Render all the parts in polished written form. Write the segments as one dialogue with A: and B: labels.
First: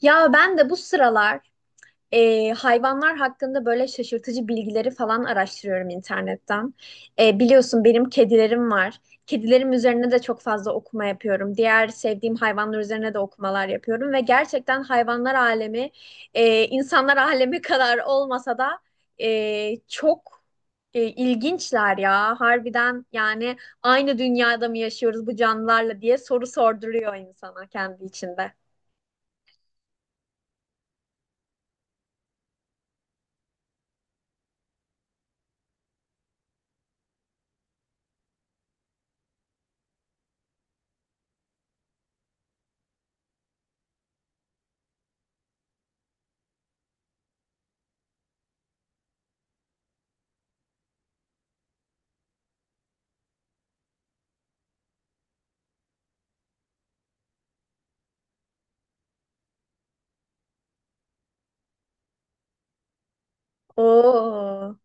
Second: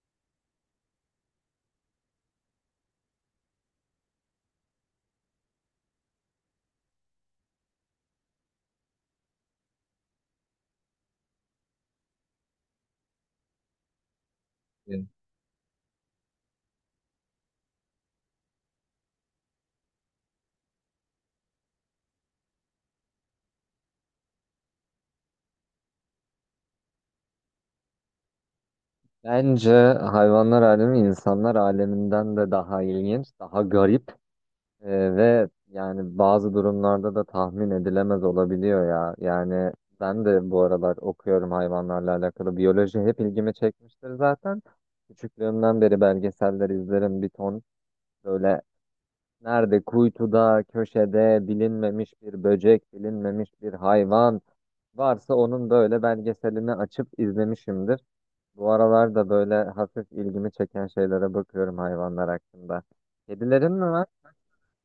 A: Ya ben de bu sıralar hayvanlar hakkında böyle şaşırtıcı bilgileri falan araştırıyorum internetten. Biliyorsun benim kedilerim var. Kedilerim üzerine de çok fazla okuma yapıyorum. Diğer sevdiğim hayvanlar üzerine de okumalar yapıyorum ve gerçekten hayvanlar alemi insanlar alemi kadar olmasa da çok ilginçler ya. Harbiden yani aynı dünyada mı yaşıyoruz bu canlılarla diye soru sorduruyor insana kendi içinde.
B: Bence hayvanlar alemi insanlar aleminden de daha ilginç, daha garip e, ve yani bazı durumlarda da tahmin edilemez olabiliyor ya. Yani ben de bu aralar okuyorum hayvanlarla alakalı. Biyoloji hep ilgimi çekmiştir zaten. Küçüklüğümden beri belgeseller izlerim bir ton. Böyle nerede kuytuda, köşede bilinmemiş bir böcek, bilinmemiş bir hayvan. Varsa onun böyle belgeselini açıp izlemişimdir. Bu aralar da böyle hafif ilgimi çeken şeylere bakıyorum hayvanlar hakkında. Kedilerin mi var?
A: Oo,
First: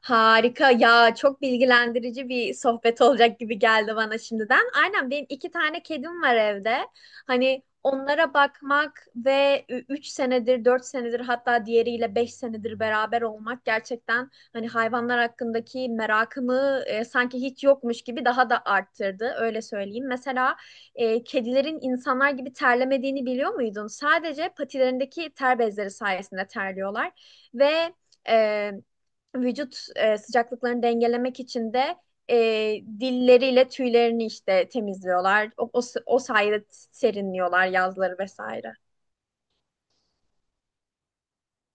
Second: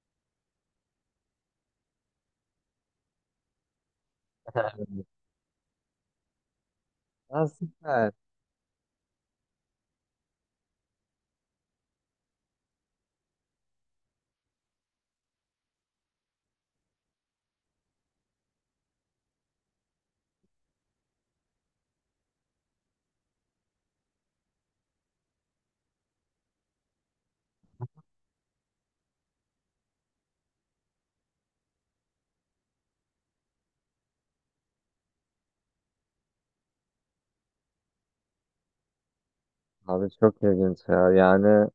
A: harika ya, çok bilgilendirici bir sohbet olacak gibi geldi bana şimdiden. Aynen benim iki tane kedim var evde.
B: Ha,
A: Hani
B: süper.
A: onlara bakmak ve 3 senedir, 4 senedir, hatta diğeriyle 5 senedir beraber olmak gerçekten hani hayvanlar hakkındaki merakımı, sanki hiç yokmuş gibi daha da arttırdı. Öyle söyleyeyim. Mesela kedilerin insanlar gibi terlemediğini biliyor muydun? Sadece patilerindeki ter bezleri sayesinde terliyorlar ve e, vücut sıcaklıklarını dengelemek için de dilleriyle tüylerini işte temizliyorlar. O sayede serinliyorlar yazları vesaire.
B: Abi çok ilginç ya. Yani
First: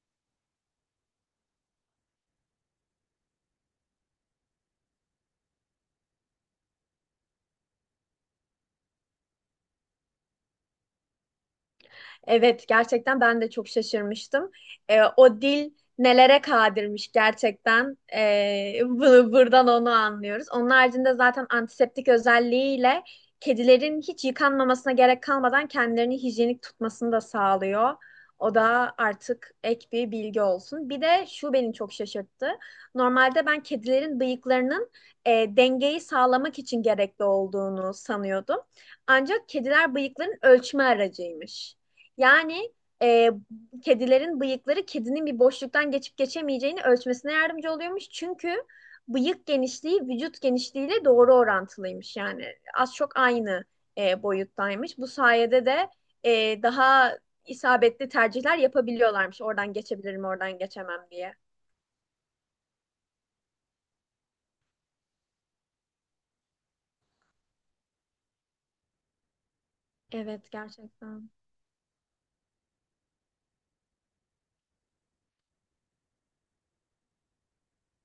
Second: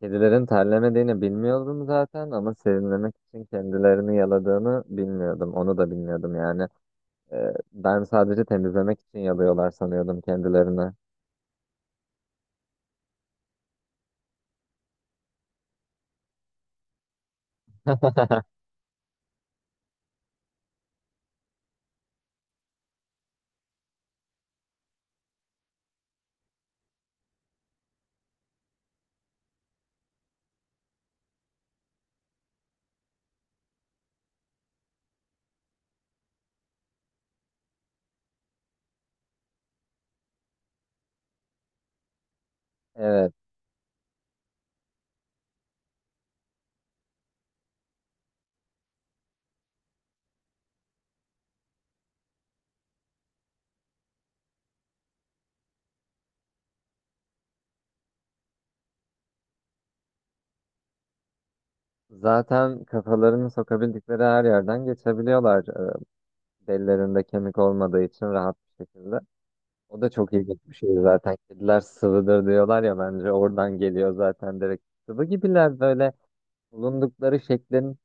B: kedilerin terlemediğini bilmiyordum zaten ama serinlemek için kendilerini yaladığını bilmiyordum. Onu da bilmiyordum yani. Ben sadece temizlemek için yalıyorlar sanıyordum kendilerini.
A: Evet, gerçekten ben de çok şaşırmıştım. O dil nelere kadirmiş gerçekten. Buradan onu anlıyoruz. Onun haricinde zaten antiseptik özelliğiyle kedilerin hiç yıkanmamasına gerek kalmadan kendilerini hijyenik tutmasını da sağlıyor. O da artık ek bir bilgi olsun. Bir de şu beni çok şaşırttı. Normalde ben kedilerin bıyıklarının dengeyi sağlamak için gerekli olduğunu sanıyordum. Ancak kediler bıyıkların ölçme aracıymış. Yani e,
B: Evet.
A: kedilerin bıyıkları kedinin bir boşluktan geçip geçemeyeceğini ölçmesine yardımcı oluyormuş. Çünkü bıyık genişliği vücut genişliğiyle doğru orantılıymış. Yani az çok aynı boyuttaymış. Bu sayede de daha isabetli tercihler yapabiliyorlarmış. Oradan geçebilirim, oradan geçemem diye.
B: Zaten kafalarını sokabildikleri her yerden geçebiliyorlar. Derilerinde kemik olmadığı için rahat bir şekilde. O da çok
A: Evet,
B: ilginç bir şey
A: gerçekten.
B: zaten. Kediler sıvıdır diyorlar ya bence oradan geliyor zaten direkt. Sıvı gibiler böyle bulundukları şeklin,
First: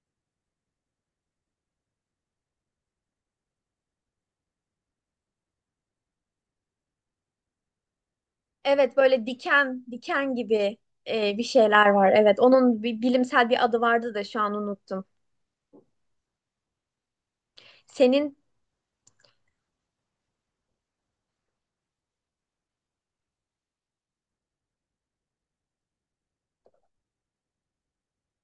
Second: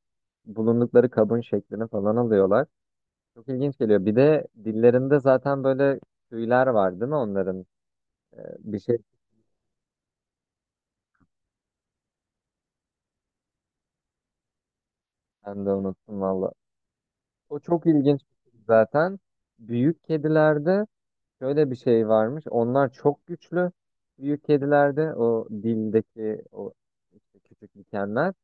B: bulundukları kabın şeklini falan alıyorlar. Çok ilginç geliyor. Bir de dillerinde zaten böyle tüyler var değil mi onların? Bir şey
A: Evet, böyle diken, diken gibi bir şeyler var. Evet, onun bir bilimsel bir adı vardı da şu an unuttum.
B: ben de unuttum valla. O çok ilginç
A: Senin
B: bir şey zaten. Büyük kedilerde şöyle bir şey varmış. Onlar çok güçlü. Büyük kedilerde o dildeki o işte küçük dikenler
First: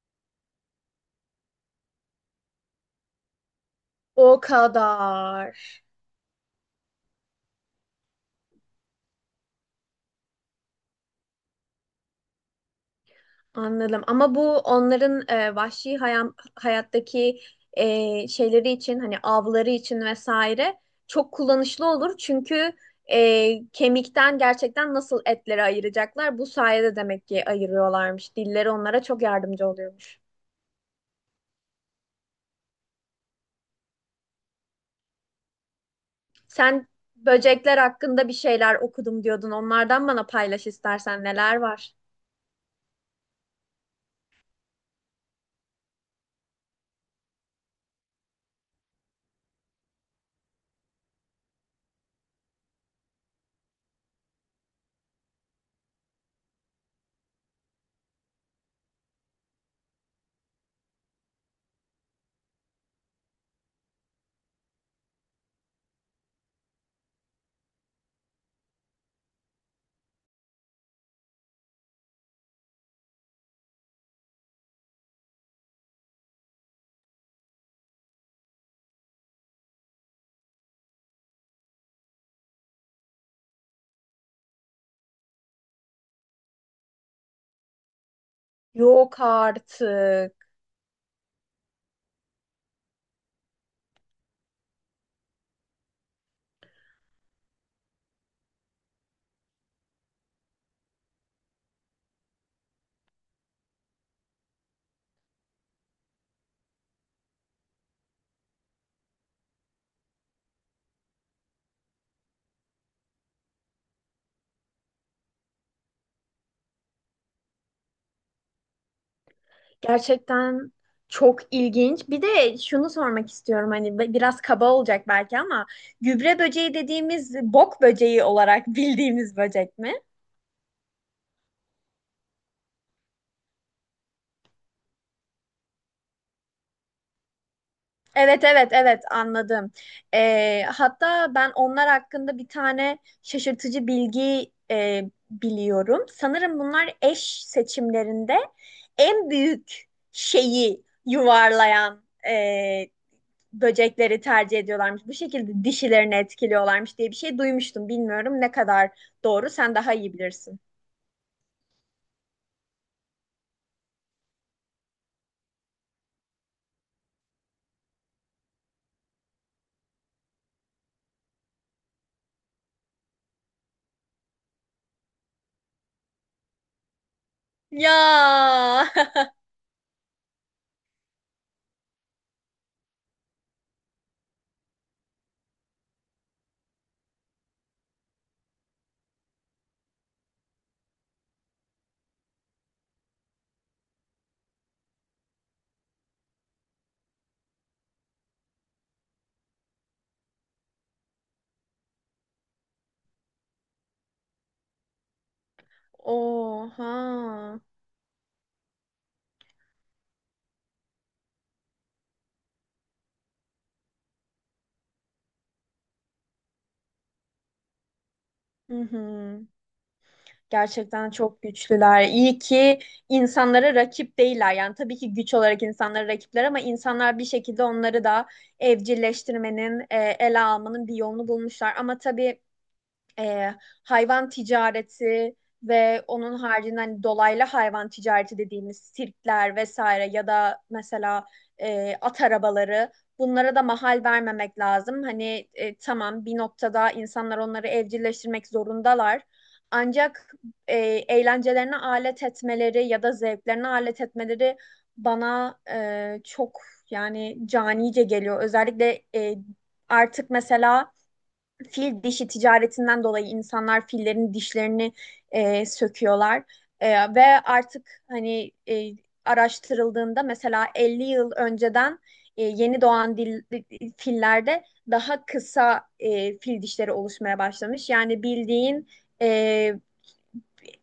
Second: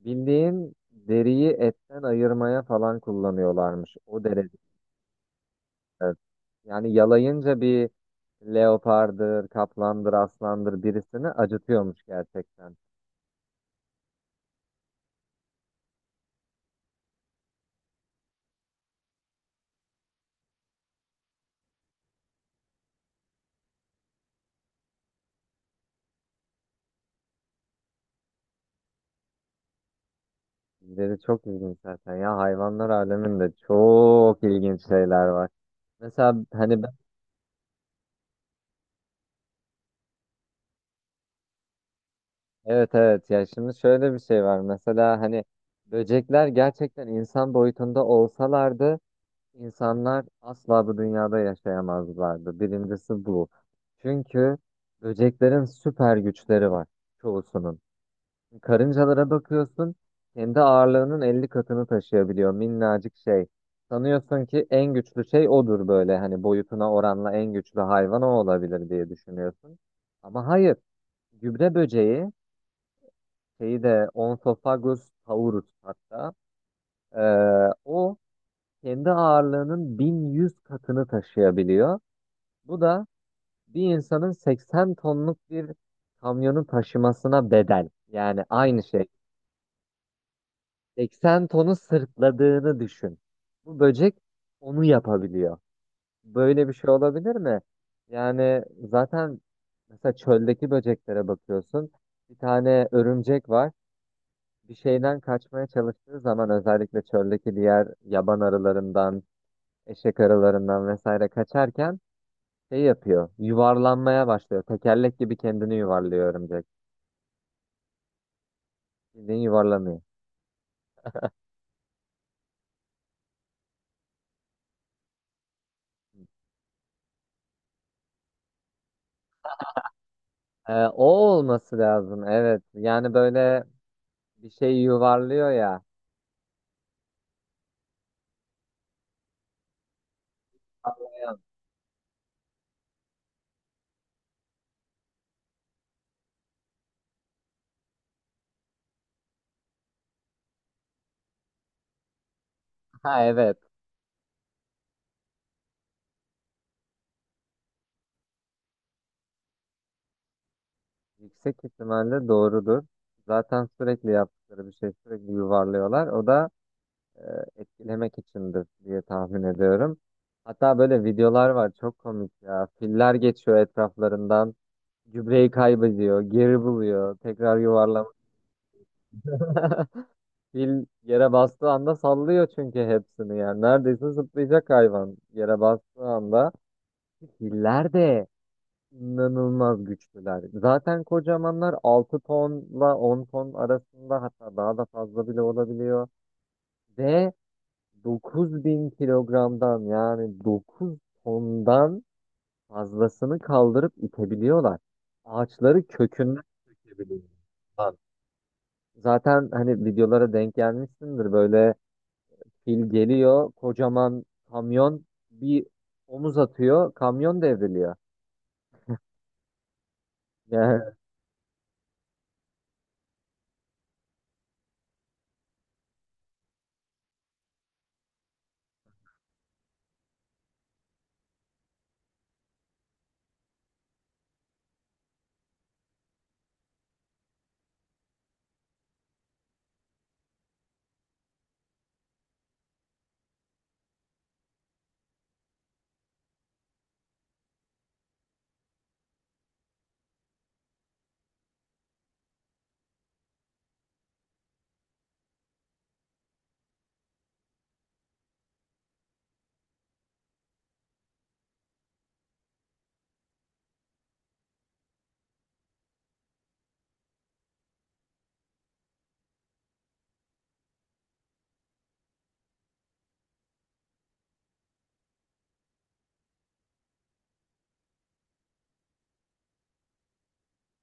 B: bildiğin deriyi etten ayırmaya falan kullanıyorlarmış. O
A: O
B: derece.
A: kadar.
B: Evet. Yani yalayınca bir leopardır, kaplandır, aslandır birisini acıtıyormuş gerçekten.
A: Anladım. Ama bu onların vahşi hayattaki şeyleri için hani avları için vesaire çok kullanışlı olur. Çünkü kemikten gerçekten nasıl etleri ayıracaklar? Bu sayede demek ki ayırıyorlarmış. Dilleri onlara çok yardımcı oluyormuş.
B: Deri çok ilginç zaten ya, hayvanlar aleminde çok ilginç şeyler var. Mesela hani.
A: Sen böcekler hakkında bir şeyler okudum diyordun. Onlardan bana paylaş istersen neler var?
B: Evet, evet, ya şimdi şöyle bir şey var mesela hani böcekler gerçekten insan boyutunda olsalardı insanlar asla bu dünyada yaşayamazlardı. Birincisi bu. Çünkü böceklerin süper güçleri var çoğusunun. Karıncalara bakıyorsun kendi ağırlığının 50 katını taşıyabiliyor minnacık şey. Sanıyorsun ki en güçlü şey odur, böyle hani boyutuna oranla en güçlü hayvan o olabilir diye düşünüyorsun. Ama hayır, gübre böceği şeyi de Onsophagus taurus hatta, e, o kendi ağırlığının 1100 katını taşıyabiliyor. Bu da bir insanın 80 tonluk bir kamyonu taşımasına bedel. Yani aynı şey.
A: Yok artık.
B: 80 tonu sırtladığını düşün. Bu böcek onu yapabiliyor. Böyle bir şey olabilir mi? Yani zaten mesela çöldeki böceklere bakıyorsun. Bir tane örümcek var. Bir şeyden kaçmaya çalıştığı zaman, özellikle çöldeki diğer yaban arılarından, eşek arılarından vesaire kaçarken şey yapıyor. Yuvarlanmaya başlıyor. Tekerlek gibi kendini yuvarlıyor örümcek. Bildiğin yuvarlanıyor.
A: Gerçekten çok ilginç. Bir de şunu sormak istiyorum, hani biraz kaba olacak belki ama gübre böceği dediğimiz bok böceği olarak bildiğimiz böcek mi?
B: O olması lazım. Evet. Yani böyle bir şey yuvarlıyor ya.
A: Evet, evet, evet, anladım. Hatta
B: Sallayan.
A: ben onlar hakkında bir tane şaşırtıcı bilgi biliyorum. Sanırım bunlar eş seçimlerinde en büyük şeyi yuvarlayan
B: Ha, evet.
A: böcekleri tercih ediyorlarmış. Bu şekilde dişilerini etkiliyorlarmış diye bir şey duymuştum. Bilmiyorum ne kadar doğru. Sen daha iyi bilirsin.
B: Yüksek ihtimalle doğrudur. Zaten sürekli yaptıkları bir şey, sürekli yuvarlıyorlar. O da etkilemek içindir diye tahmin ediyorum. Hatta böyle videolar var çok komik ya. Filler geçiyor etraflarından. Gübreyi kaybediyor, geri buluyor, tekrar
A: Ya.
B: yuvarlanıyor. Fil yere bastığı anda sallıyor çünkü hepsini yani. Neredeyse zıplayacak hayvan yere bastığı anda. Filler de inanılmaz güçlüler. Zaten kocamanlar, 6 tonla 10 ton arasında, hatta daha da fazla bile olabiliyor. Ve 9.000 kilogramdan, yani 9 tondan fazlasını kaldırıp itebiliyorlar. Ağaçları kökünden sökebiliyorlar.
A: Oha.
B: Lan, zaten hani videolara denk gelmişsindir, böyle fil geliyor kocaman kamyon, bir omuz atıyor, kamyon devriliyor.
A: Hı hı.
B: Yani
A: Gerçekten çok güçlüler. İyi ki insanlara rakip değiller. Yani tabii ki güç olarak insanlara rakipler ama insanlar bir şekilde onları da evcilleştirmenin, ele almanın bir yolunu bulmuşlar. Ama tabii e, hayvan ticareti ve onun haricinde hani dolaylı hayvan ticareti dediğimiz sirkler vesaire, ya da mesela at arabaları, bunlara da mahal vermemek lazım. Hani tamam, bir noktada insanlar onları evcilleştirmek zorundalar. Ancak e, eğlencelerine alet etmeleri ya da zevklerine alet etmeleri bana çok, yani canice geliyor. Özellikle artık mesela fil dişi ticaretinden dolayı insanlar fillerin dişlerini söküyorlar. Ve artık hani araştırıldığında mesela 50 yıl önceden yeni doğan dil, fillerde daha kısa fil dişleri oluşmaya başlamış. Yani bildiğin e,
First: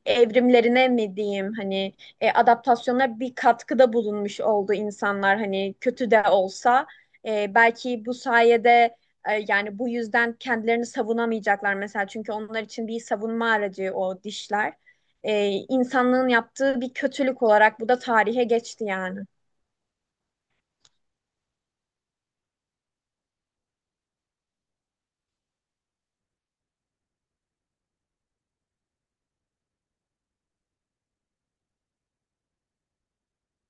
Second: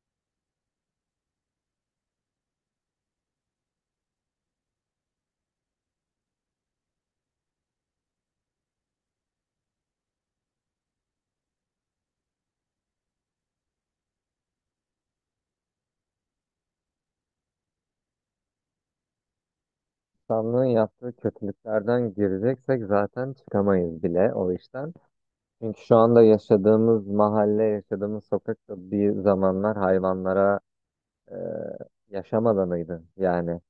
A: evrimlerine mi diyeyim, hani adaptasyona bir katkıda bulunmuş oldu insanlar, hani kötü de olsa. Belki bu sayede yani bu yüzden kendilerini savunamayacaklar mesela, çünkü onlar için bir savunma aracı o dişler. E, insanlığın yaptığı bir kötülük olarak bu da tarihe geçti yani.
B: insanlığın yaptığı kötülüklerden gireceksek zaten çıkamayız bile o işten. Çünkü şu anda yaşadığımız mahalle, yaşadığımız sokak da bir zamanlar hayvanlara e, yaşam alanıydı. Yani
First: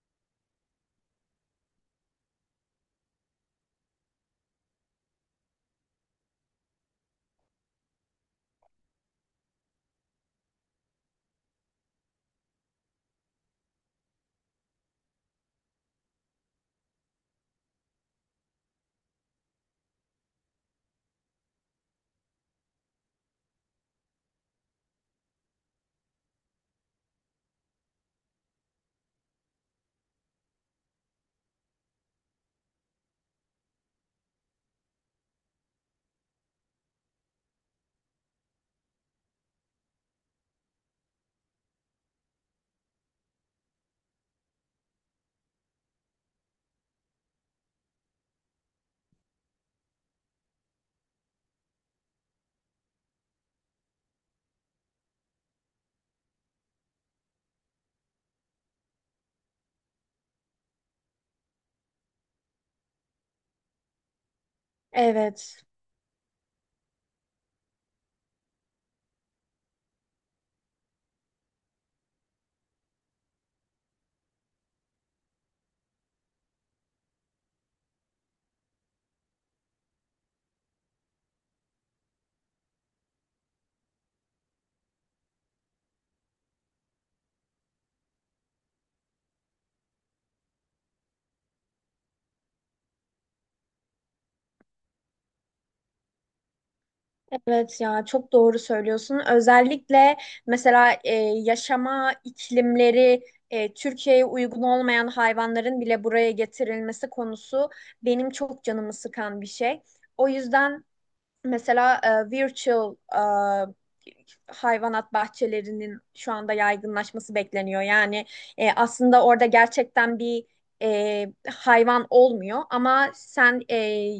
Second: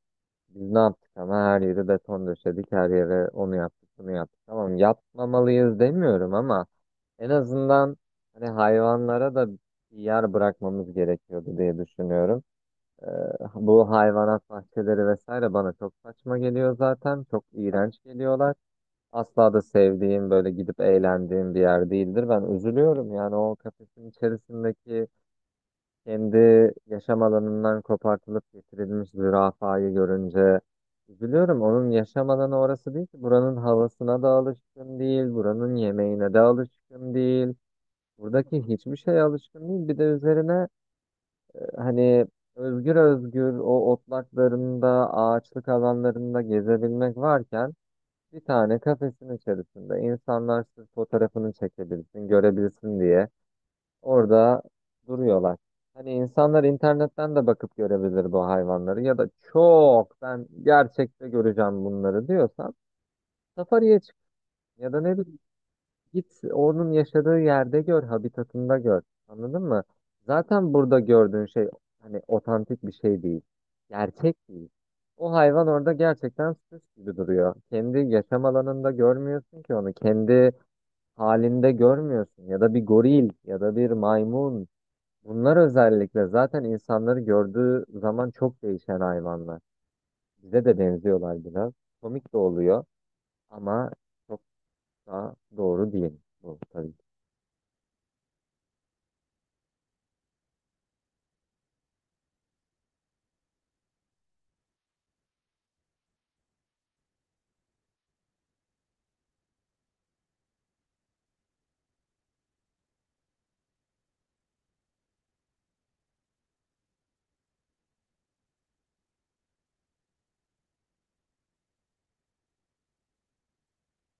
B: biz ne yaptık ama, her yeri beton döşedik, her yere onu yaptık, bunu yaptık. Tamam, yapmamalıyız demiyorum ama en azından hani hayvanlara da bir yer bırakmamız gerekiyordu diye düşünüyorum. E, bu hayvanat bahçeleri vesaire bana çok saçma geliyor zaten. Çok iğrenç geliyorlar. Asla da sevdiğim, böyle gidip eğlendiğim bir yer değildir. Ben üzülüyorum yani, o kafesin içerisindeki kendi yaşam alanından kopartılıp getirilmiş zürafayı görünce üzülüyorum. Onun yaşam alanı orası değil ki. Buranın havasına da alışkın değil, buranın yemeğine de alışkın değil. Buradaki hiçbir şeye alışkın değil. Bir de üzerine hani özgür özgür o otlaklarında, ağaçlık alanlarında gezebilmek varken bir tane kafesin içerisinde insanlar sırf fotoğrafını çekebilsin, görebilsin diye orada duruyorlar. Hani insanlar internetten de bakıp görebilir bu hayvanları, ya da çok ben gerçekte göreceğim bunları diyorsan safariye çık ya da ne bileyim,
A: Evet.
B: git onun yaşadığı yerde gör, habitatında gör. Anladın mı? Zaten burada gördüğün şey hani otantik bir şey değil. Gerçek değil. O hayvan orada gerçekten süs gibi duruyor. Kendi yaşam alanında görmüyorsun ki onu. Kendi halinde görmüyorsun. Ya da bir goril ya da bir maymun, bunlar özellikle zaten insanları gördüğü zaman çok değişen hayvanlar. Bize de benziyorlar biraz. Komik de oluyor ama çok da doğru değil bu tabii ki.
A: Evet ya, çok doğru söylüyorsun. Özellikle mesela yaşama iklimleri Türkiye'ye uygun olmayan hayvanların bile buraya getirilmesi konusu benim çok canımı sıkan bir şey. O yüzden mesela virtual hayvanat bahçelerinin şu anda yaygınlaşması bekleniyor. Yani aslında orada gerçekten bir hayvan olmuyor ama sen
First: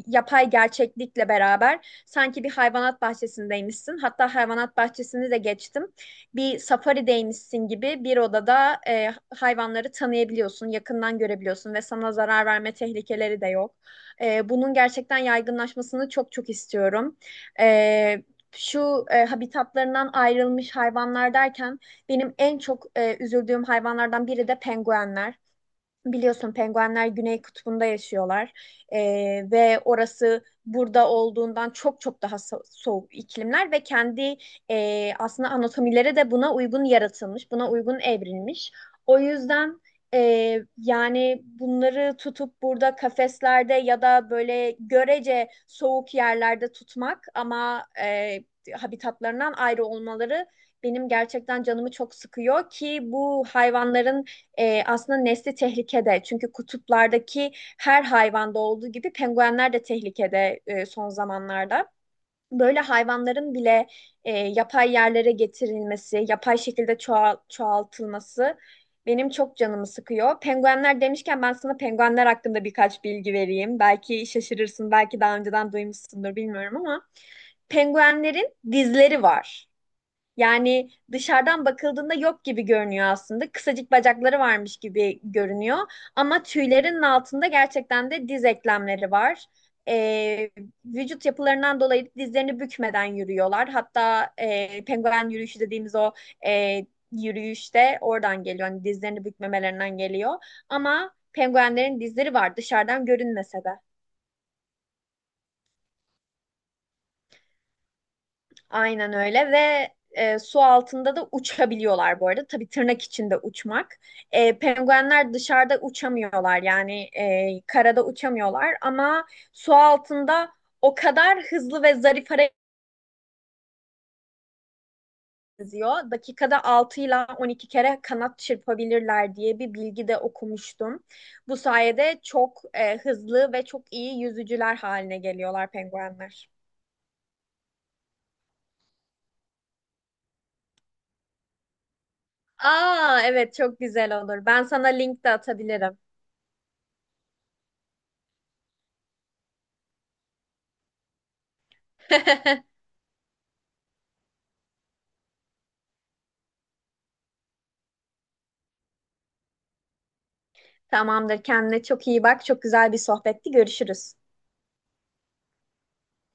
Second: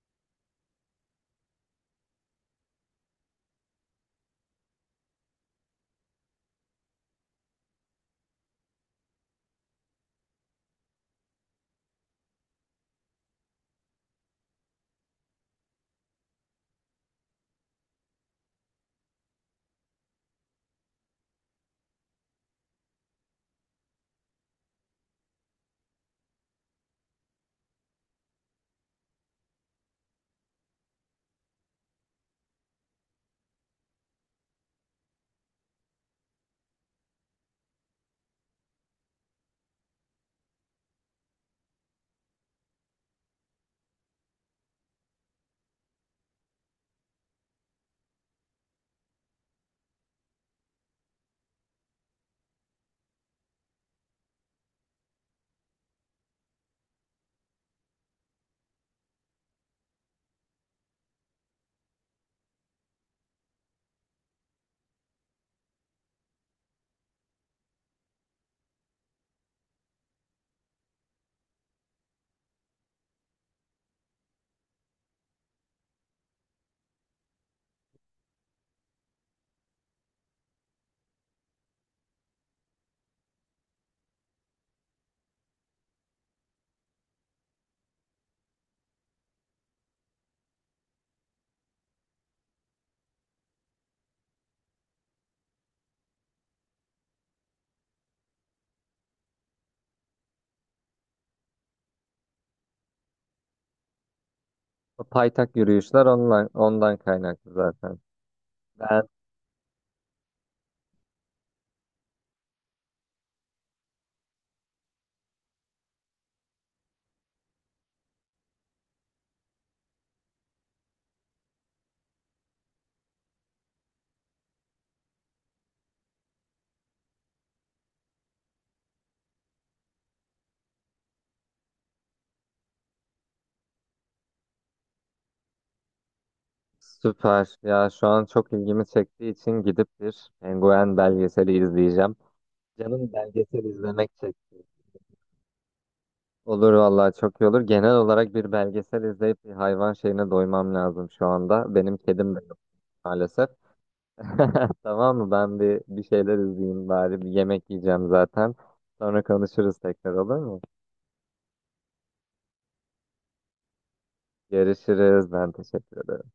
A: yapay gerçeklikle beraber sanki bir hayvanat bahçesindeymişsin. Hatta hayvanat bahçesini de geçtim. Bir safarideymişsin gibi bir odada hayvanları tanıyabiliyorsun, yakından görebiliyorsun ve sana zarar verme tehlikeleri de yok. Bunun gerçekten yaygınlaşmasını çok çok istiyorum, e, şu habitatlarından ayrılmış hayvanlar derken benim en çok üzüldüğüm hayvanlardan biri de penguenler. Biliyorsun penguenler Güney Kutbu'nda yaşıyorlar. Ve orası burada olduğundan çok çok daha soğuk iklimler ve kendi aslında anatomileri de buna uygun yaratılmış, buna uygun evrilmiş. O yüzden yani bunları tutup burada kafeslerde ya da böyle görece soğuk yerlerde tutmak ama habitatlarından ayrı olmaları benim gerçekten canımı çok sıkıyor ki bu hayvanların aslında nesli tehlikede. Çünkü kutuplardaki her hayvanda olduğu gibi penguenler de tehlikede son zamanlarda. Böyle hayvanların bile yapay yerlere getirilmesi, yapay şekilde çoğaltılması benim çok canımı sıkıyor. Penguenler demişken ben sana penguenler hakkında birkaç bilgi vereyim. Belki şaşırırsın, belki daha önceden duymuşsundur bilmiyorum, ama penguenlerin dizleri var. Yani dışarıdan bakıldığında yok gibi görünüyor aslında. Kısacık bacakları varmış gibi görünüyor. Ama tüylerinin altında gerçekten de diz eklemleri var. Ee, vücut yapılarından dolayı dizlerini bükmeden yürüyorlar. Hatta penguen yürüyüşü dediğimiz o e, yürüyüş de oradan geliyor. Hani dizlerini bükmemelerinden geliyor. Ama penguenlerin dizleri var dışarıdan görünmese de.
B: O paytak yürüyüşler ondan kaynaklı zaten. Ben
A: Aynen öyle ve su altında da uçabiliyorlar bu arada. Tabii tırnak içinde uçmak. Penguenler dışarıda uçamıyorlar, yani karada uçamıyorlar ama su altında o kadar hızlı ve zarif hareket ediyor. Dakikada 6 ile 12 kere kanat çırpabilirler diye bir bilgi de okumuştum. Bu sayede çok hızlı ve çok iyi yüzücüler haline geliyorlar penguenler.
B: süper ya, şu an çok ilgimi çektiği için gidip bir penguen belgeseli izleyeceğim. Canım
A: Aa, evet,
B: belgesel
A: çok
B: izlemek
A: güzel olur.
B: çekti.
A: Ben sana link de atabilirim.
B: Olur vallahi, çok iyi olur. Genel olarak bir belgesel izleyip bir hayvan şeyine doymam lazım şu anda. Benim kedim de yok maalesef. Tamam mı? Ben bir şeyler izleyeyim bari. Bir yemek yiyeceğim zaten. Sonra konuşuruz tekrar, olur mu?
A: Tamamdır. Kendine çok iyi bak. Çok güzel bir sohbetti. Görüşürüz.
B: Görüşürüz. Ben teşekkür ederim.